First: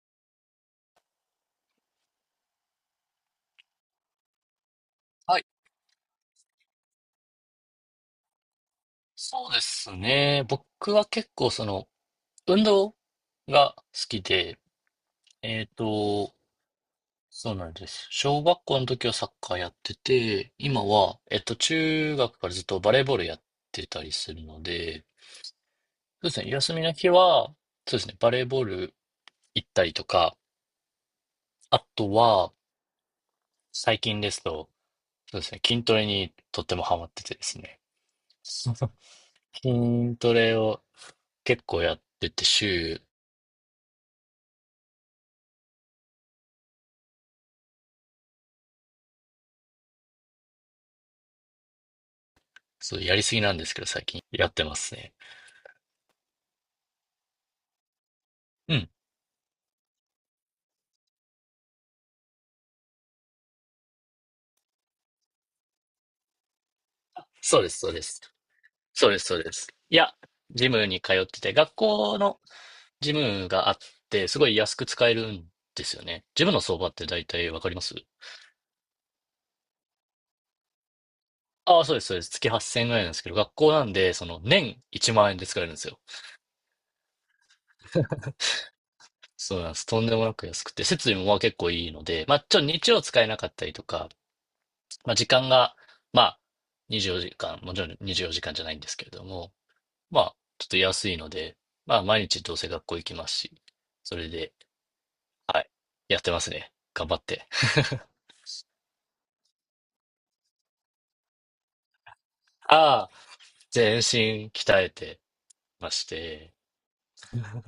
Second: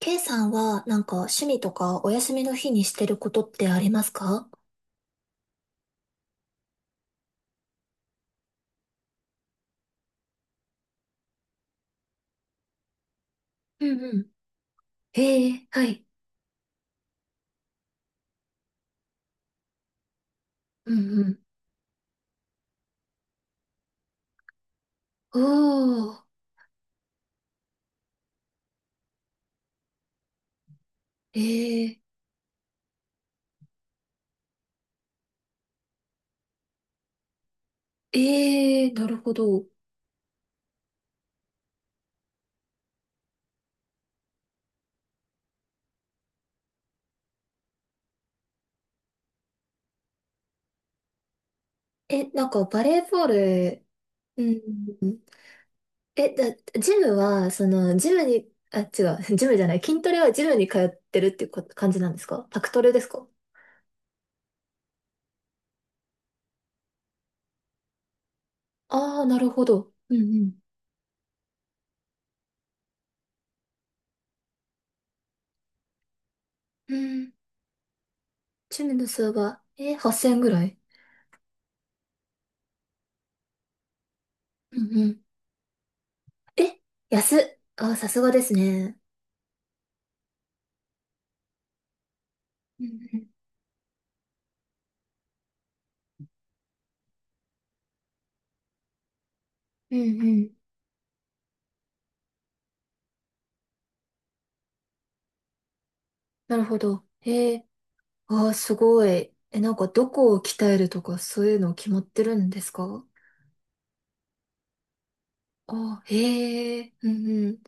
K さんは、なんか、趣味とか、お休みの日にしてることってありますか？はい、そうですね。僕は結構運動が好うんうきん。で、ええっえ、はい。と、そうなんです。小学校の時はサッカーやってて、今うは、んうん。中学からずっとバレーボールやってたりするので、おー、そうですね、休みの日は、そうですね、バレーボール行ったりとか、えあえ、とは、最近ですと、そうですね、筋トレにとってもハマっててですね。ええ、なるほど。筋トレを結構やってて週え、なんか、バそレう、ーやりボーすぎなんですけル。ど、最近うやってますね。ん。え、ジムは、その、ジムに、うあ、ん。違う、ジムじゃない、筋トレはジムに通ってるっていう感じなんですか？パクトレですか？そうです、そうです。そうでああす、ー、そなうるでほす。ど。いや、うんジムに通ってて、学校のジムがあって、すごい安く使えるんですよね。ジムの相場うっん。てう大ん。体わかります？ジムの数は、8,000ぐらい。ああ、そうです、そうです。月8000円ぐらいなんですけど、学校なんで、う年んう1ん。万円で使えるんですよ。え、安っ。あー、さすがですね。そうなんです。とんでもなく安くて、設備もまあ結構いいので、まあちょっとうん日曜う使えん。なかったりとか、まあ時間が、まあ24時間、もちろん24時間じかんじゃないんですけれども、うんまあ、うん。ちょっと安いので、まあ、毎日どうせ学校行きますし、それで、はい、やってますなるね。ほど。頑張って。へえ。ああ、すごい。え、なんかどこを鍛えるとかそういうの決まってるんですか？ああ、全身鍛えてあましあ、て、へえ。うんうん。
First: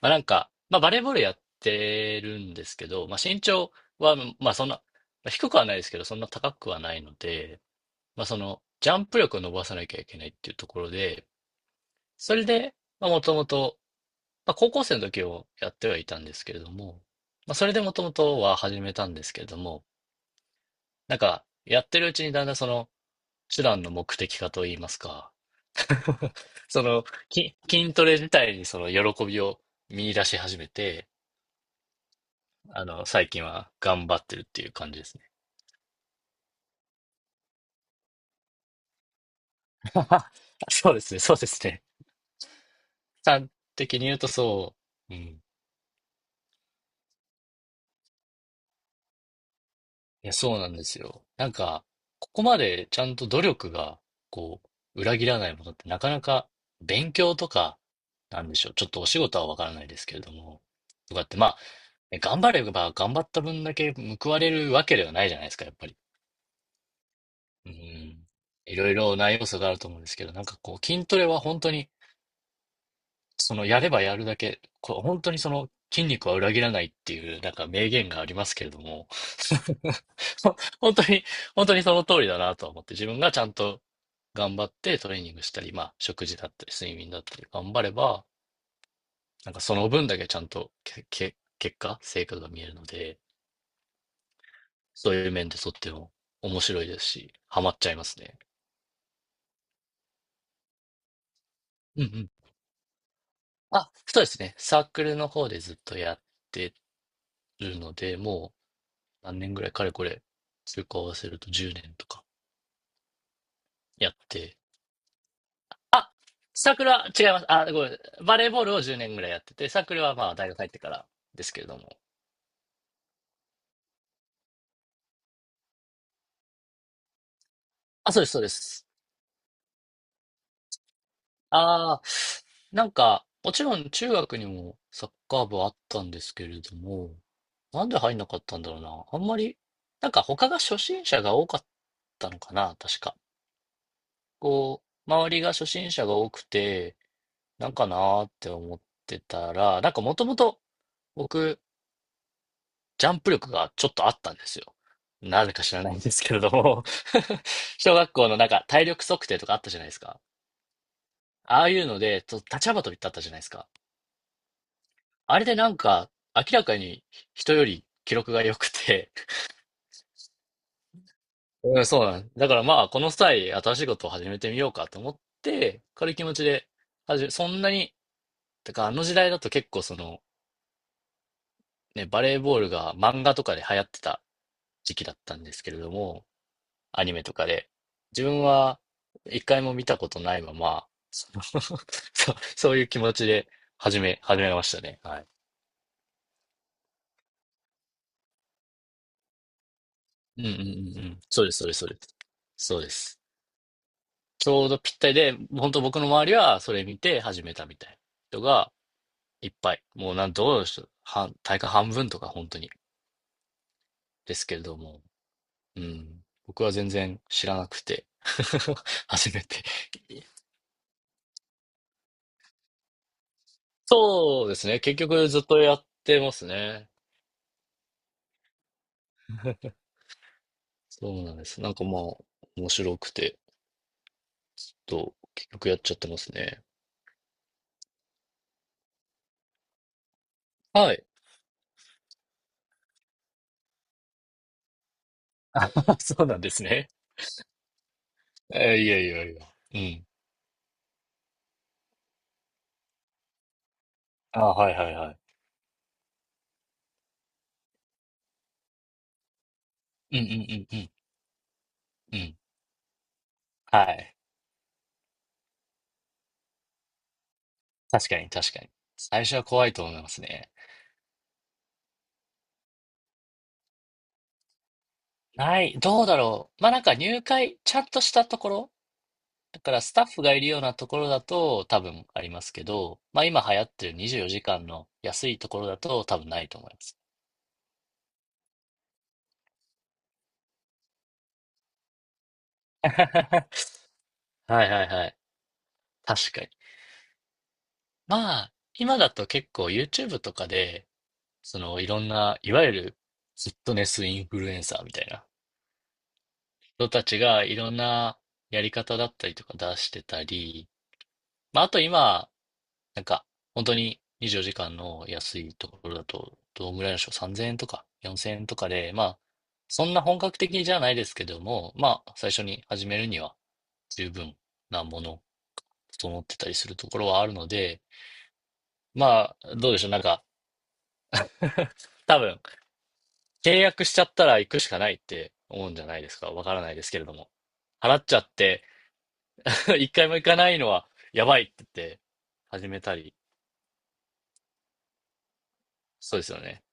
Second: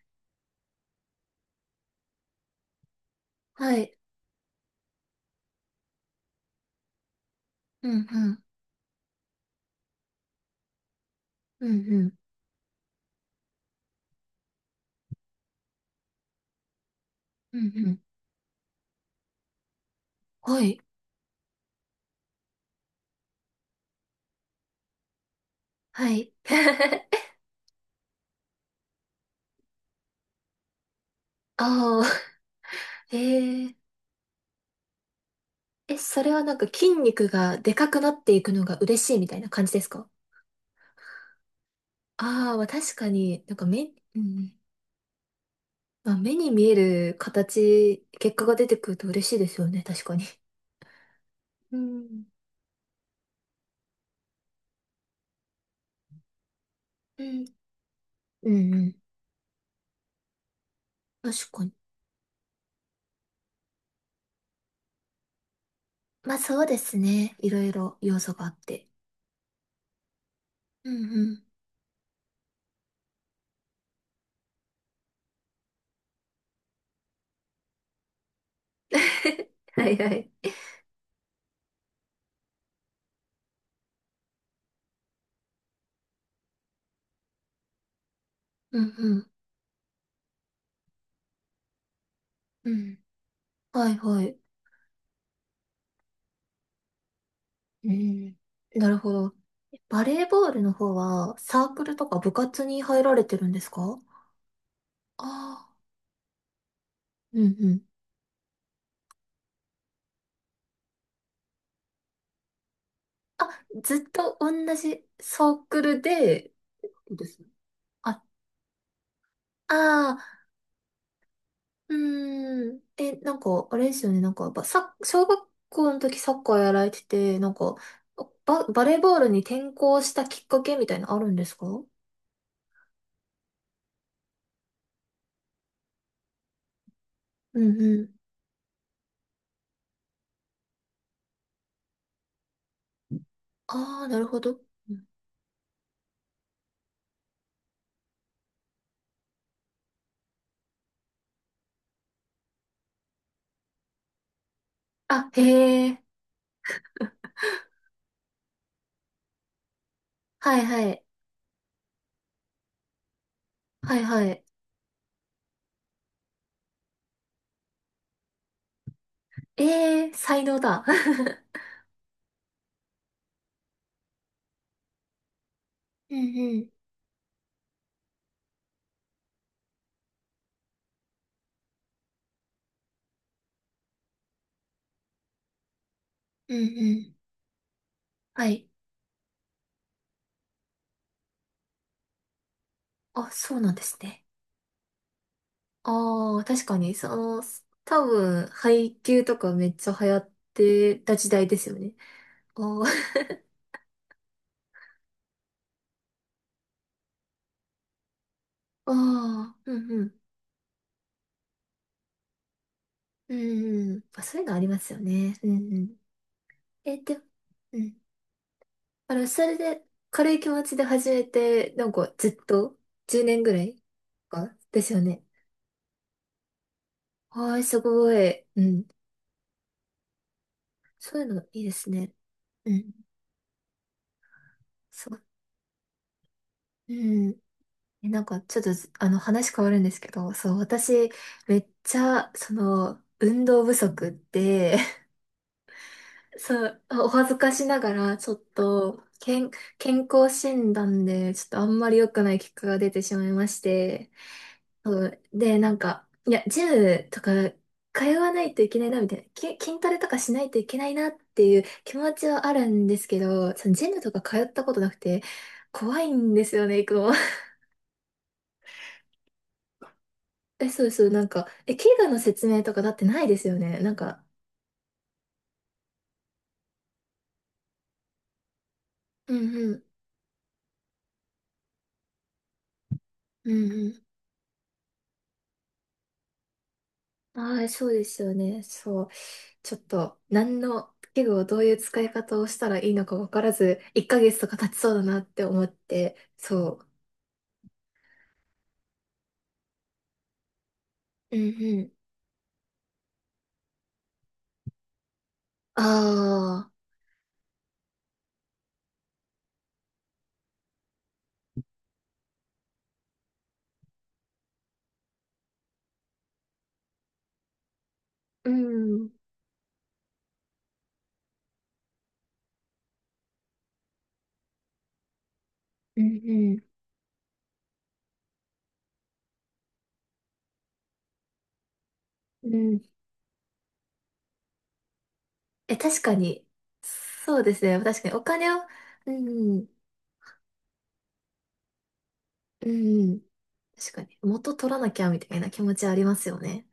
まあなんか、まあバレーボールやってるんですけど、まあ身長はい。は、まあそんな、まあ低くはないですけど、そんな高くはないので、うんまあうん。ジャンプ力を伸ばさなきゃいけないっていうところで、うんうん。それで、まあもともと、まあ高校生の時をやってはいたんですけれども、まあうそんれでうもん。ともとは始めたんですけれども、はい。なんか、やってるうちにだんだん手段の目的化といいますか、は い。その、筋トレ自体に喜びを見出し始めて、ああ、最近へはえ。頑張ってるっていう感じですね。え、それはなんか筋肉がでかくなっていくのが嬉しいみたいな感じですか？ そうですね、そうですね。ああ、まあ確かに端なんか目、的に言ううとん。そう。うん。まあ目に見える形、結果が出てくると嬉しいですよね、確かに。いや、そうなんですよ。なんうか、ん。ここまでちゃんと努力が、こう、裏切らないものってなかなか勉う強んとか、なんうでしょんう。うちょっん。とお仕事はわからないですけれども、とかって、ま確あ、かに。ね頑張れば頑張った分だけ報われるわけではないじゃないですか、やっぱり。まあそうですね。いろいうろ要ん。素があっいて。ろいろな要素があると思うんですけど、なんかこう、うん筋トうレはん。本当に、やればやるだけ、こう、本当に筋肉は裏切らないっていう、なんか名言がありますけれども、はい はい。ほ本当に、本当にその通りだなと思って、自分がちゃんと頑張ってトレーニングしたり、まあ、食事だったり、睡眠だったり、頑張れば、うんうん。なんかその分だけちゃんと結果、成果が見えうるのん。で、はいはい。そういう面でとっても面白いですし、ハマっちゃういますん。ね。なるほど。バレーボールの方はサークルうんうとかん。部活に入られてるんですあ、か？そうですね。サークルの方であずあっとやってー。うんうるん。ので、もう何年ぐらい、かれこれ、中高合わせると10年とかあ、ずっやっとて、同じサークルで、サークルは違でいすまね。す。あ、ごめん。あ、あバレーボールを10年ぐらいやってて、サークルはまああ、大学入ってからですけれどうも。ーん。え、なんか、あれですよね。なんか、小学校の時サッカーやられてて、なんか、あ、そうです、そうでバす。レーボールに転向したきっかけみたいなのあるんですか？うああ、なんか、もちろん中学にもサッカー部はあったんですけれども、んうなんでん。入んなかったんだろうな。あんまり、なんか他が初心者が多かったのかな、確か。ああ、なるほど。こう、周りが初心者が多くて、なんかなーって思ってたら、なんかもともと僕、ジャンプ力がちょっとあったんですよ。あ、へなぜか知らないんえ。ですけれども 小学校のなんか体力測定とかあったじゃないですか。はいはい。ああいうので、立ち幅跳びってあったじゃないですか。はいはい。あれでなんか明らかに人より記録が良くて。ええ、才能だ。うん、そうなんです。だからまあこの際新しいことを始めてみようかと思って、軽ういん気持ちうでん。始め、そんなに、だからあの時代だと結構そのね、バレーボールが漫画とかで流行ってた時期だったんですけれども、うんうアニん。メとかで。自分はい。は一回も見たことないまま、その そういう気持ちあ、でそうなんですね。始めましたね。はい。ああ、確かに、その、多分、配給とかめっちゃ流行っうんうんうてんうたん。時そ代うでです、そうすでよす、そうね。です。あそうー です。ちょうどぴったりで、本当僕の周りはそれ見て始めたみたいな人が いっあー、ぱうい。んうもうん。どうでしょう。大会半分とか本当に。うんうん。まあ、でそういすうのけあれりどますよも。ね。うんううん。ん。僕は全え、然で、知らなくうん。て。あの、初めそれて。で、軽い気持ちで始めて、なんかずっと、10年ぐらいそうかですね。です結よね。局ずっとやってますね。はい、すごい。うん。そそういうなうんのでいす。いなでんかすまあ、ね。面うん。白くて、そう。結局やっちゃってますね。うん。え、なんか、ちょっとあの、話変わるんですけど、そう、はい。私、めっちゃ、その、運動不足で、あ、そうなんですそう、ね。お恥ずかしながら、ちょっいやと、いやいや。う健ん。康診断で、ちょっとあんまり良くない結果が出てしまいまして、あ、はいはそいはい。うで、なんか、いや、ジムとか通わないといけないな、みたいな、筋トレとうかんうんうしないといんうけなん。いなっていう気持うちん。はあるんですけど、そのはジムとい。か通ったことなくて、怖いんですよね、行くの。確かに確かに。最初は怖いと思いますね。え、そうそう、なんか、え、怪我の説明とかだってないですよね。なんか、ない。どうだろう。まあなんか入会、ちゃんとしたところ。うんだかうらん、スタッフがいるようなところだと多分ありますけど、まあ今う流行っんてうるん。24時間の安いところだと多分ないと思います。ああ、そうですよね。そう。ちょっと、何の器具をどういう使い方をしたら いはいいのか分からず、1ヶ月とかは経いちそうだはい。なって思って、確かに。そまあ、今だと結構 YouTube とかで、う。うんそのういん。ろんな、いわゆるフィットネスインフルエンサーみたいなああ、人たちがいろんなやり方だったりとか出してたり、まあ、あと今、なんか本当に24時間の安いところだと、どんぐらいのでしょう、3000円とか4000円うん、とかで、うまんあ、そんな本格的じゃないですけども、まあ、最初に始めるには十分なもの、う整ってたりん、するところはあるので、まあ、どうでしょう、なんか、多分、うん。契約しちゃったら行くしかないって思うんえ、じゃな確いでかすか。わに、からないですけれども。そうですね。払確っかに、ちゃおっ金を、て、うん、一回も行かないのはやばいって言って、う始めたり。ん、確かに、元取らなきゃみたいな気持ちありまそうですすよよね。ね。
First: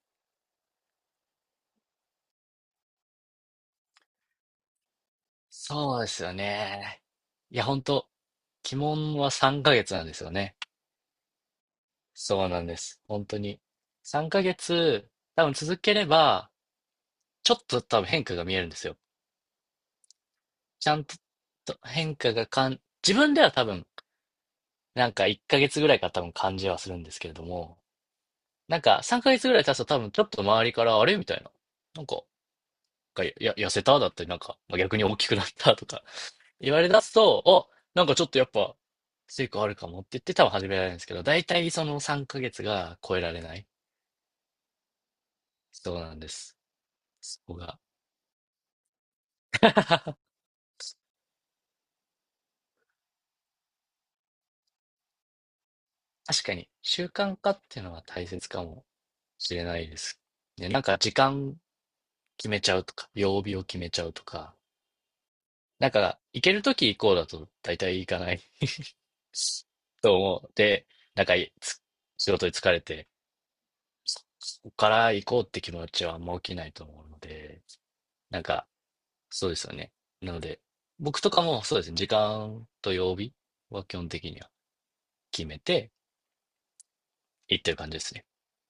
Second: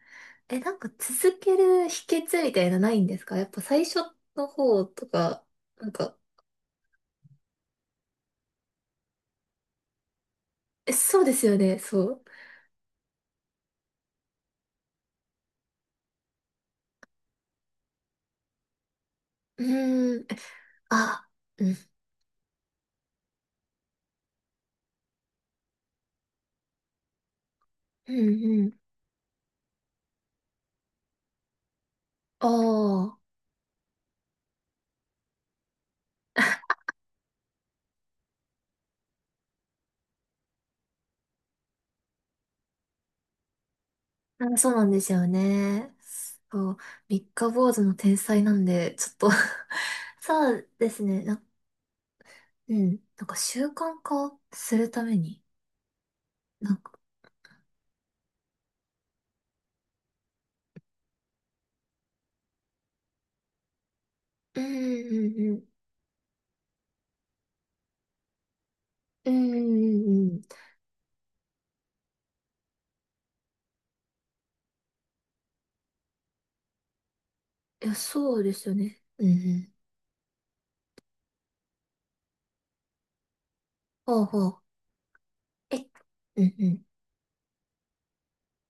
え、なんか続ける秘訣みたいなないんですか？やっぱ最初の方とか、なんそうでか、すよね。いや、本当鬼門は3ヶ月なんですよね。え、そうですよね、そう。そうなんです。本当に。3ヶ月、多分続ければ、ちょっと多分変化が見えるんですよ。うーん。ちゃんとあ、うん、と変化が自分では多分、なんか1ヶ月ぐらいから多分感じはするんですけれども、うん、うん。なんか、3ヶ月ぐらい経つと多分ちょっと周りから、あれみたいな。なんか、おー。痩せただったり、なんか、まあ逆に大きくなったとか 言われ出すと、あ、なんかちょっとやっぱ、成果あるかもって言って多分始められるんですけど、大体その3ヶ月が超えられない。あ、そうなんですよね。そうなんです。そう。三そ日こ坊主が。の天才なんで、ちょっと 確 そうですね。うん。なんか習慣化するために、かに、なんか、習慣化っていうのは大切かもしれないです。ね、なんか時間決めちゃうとか、曜日を決めちゃうとか、うんうんうん。なんか、行けるとき行こうだと大体行かないうんうとんうん。い思って、なんかつ仕事に疲れて、ここから行こうって気持ちはあんま起きないと思うので、や、そなうんでか、すよね。うんうそうですん。よね。なので、僕とかもそうですね、時間と曜日は基本ほう的にほはう。決めえ、てうんうん。行ってる感じですね。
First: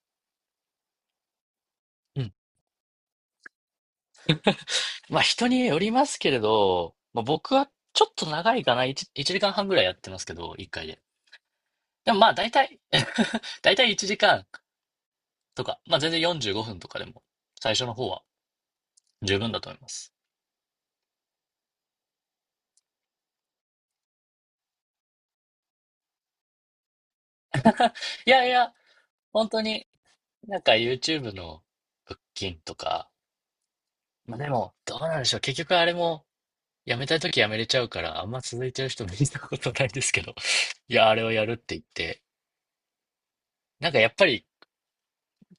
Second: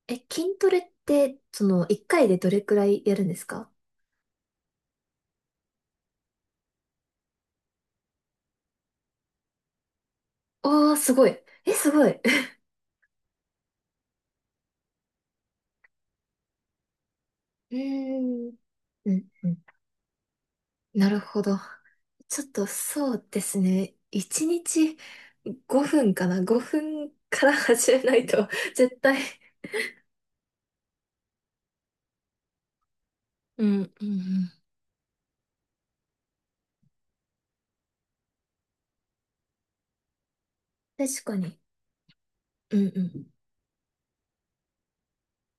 え、筋トレって、その、一う回ん。でどれくらいやるんですか？まあ人によりますけれど、まあ、僕はちょっと長いかな、1、一時間半ぐらいやってますけど、1回ああー、で。すごい。え、すごい。で もうまあ大体 大体1時間とか、まあ全然45分とかでも、最ー初の方はん。うん十う分ん。だと思います。なるほど。ちょっとそうですね。1日5分かな。5分から始めないいやと いや、絶対。本当になんか YouTube の腹筋とか、うん、うん、うまあでん。も、どうなんでしょう。結局あれも、やめたいときやめれちゃうから、あんま続いてる人見たことないですけど、いや、あ確れをかやるっに。て言って、うん、うん。なんかやっぱり、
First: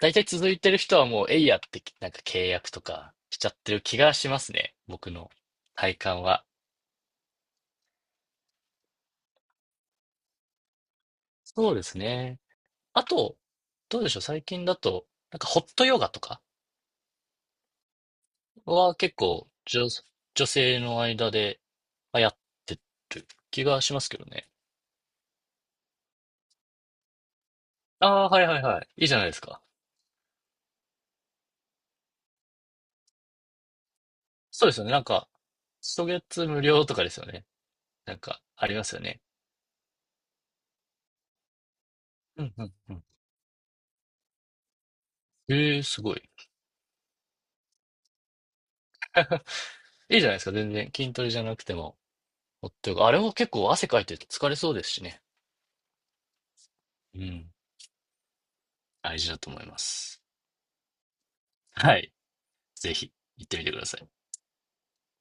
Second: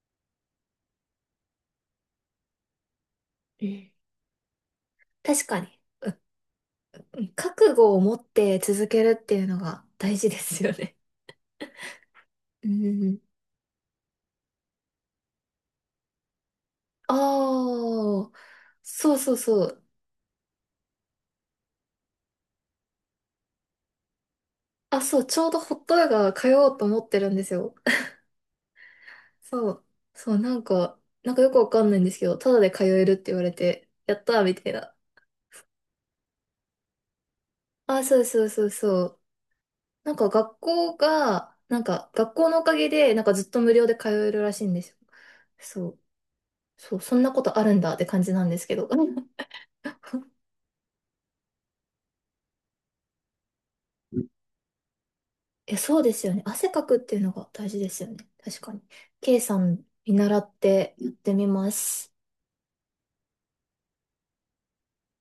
大体続いてる人はもう、えいやって、なんか契約とかしちゃってるえ気がしますね。僕の確かに。体感は。覚悟を持って続けるっていうのが大事ですよね。そうですね。うあん。と、どうでしょう。最近だと、なんかホットヨガとかああ、はそ結うそう構そう。女性の間で流行ってる気がしますけどね。あ、そう、ちょうどホットヨガ通おうと思ってるんですよ。ああ、はいはいはい。いいじゃないですか。そう、そう、なんか、なんかよくわかんないんですけど、ただで通えるって言われて、やったーみそたういですよね。な。なんか、初月無料とかですよね。あ、なんそうか、そうそあうりますよそう。ね。なんか学校が、なんか学う校んのうおかんげうん。で、なんかずっと無料で通えるらしいんですよ。ええそう、すごい。そう、そんなことあるんだって感じなんですけど。いいじゃないですか。全然筋トレじゃなくても。ほっとよくあれも結構汗かいて疲れそうですしね。え、そうですよね。汗かくっていううのがん。大事ですよね。確かに。大事だ K とさ思いまん見す。習ってやってみまはす。い。ぜひ、行ってみてください。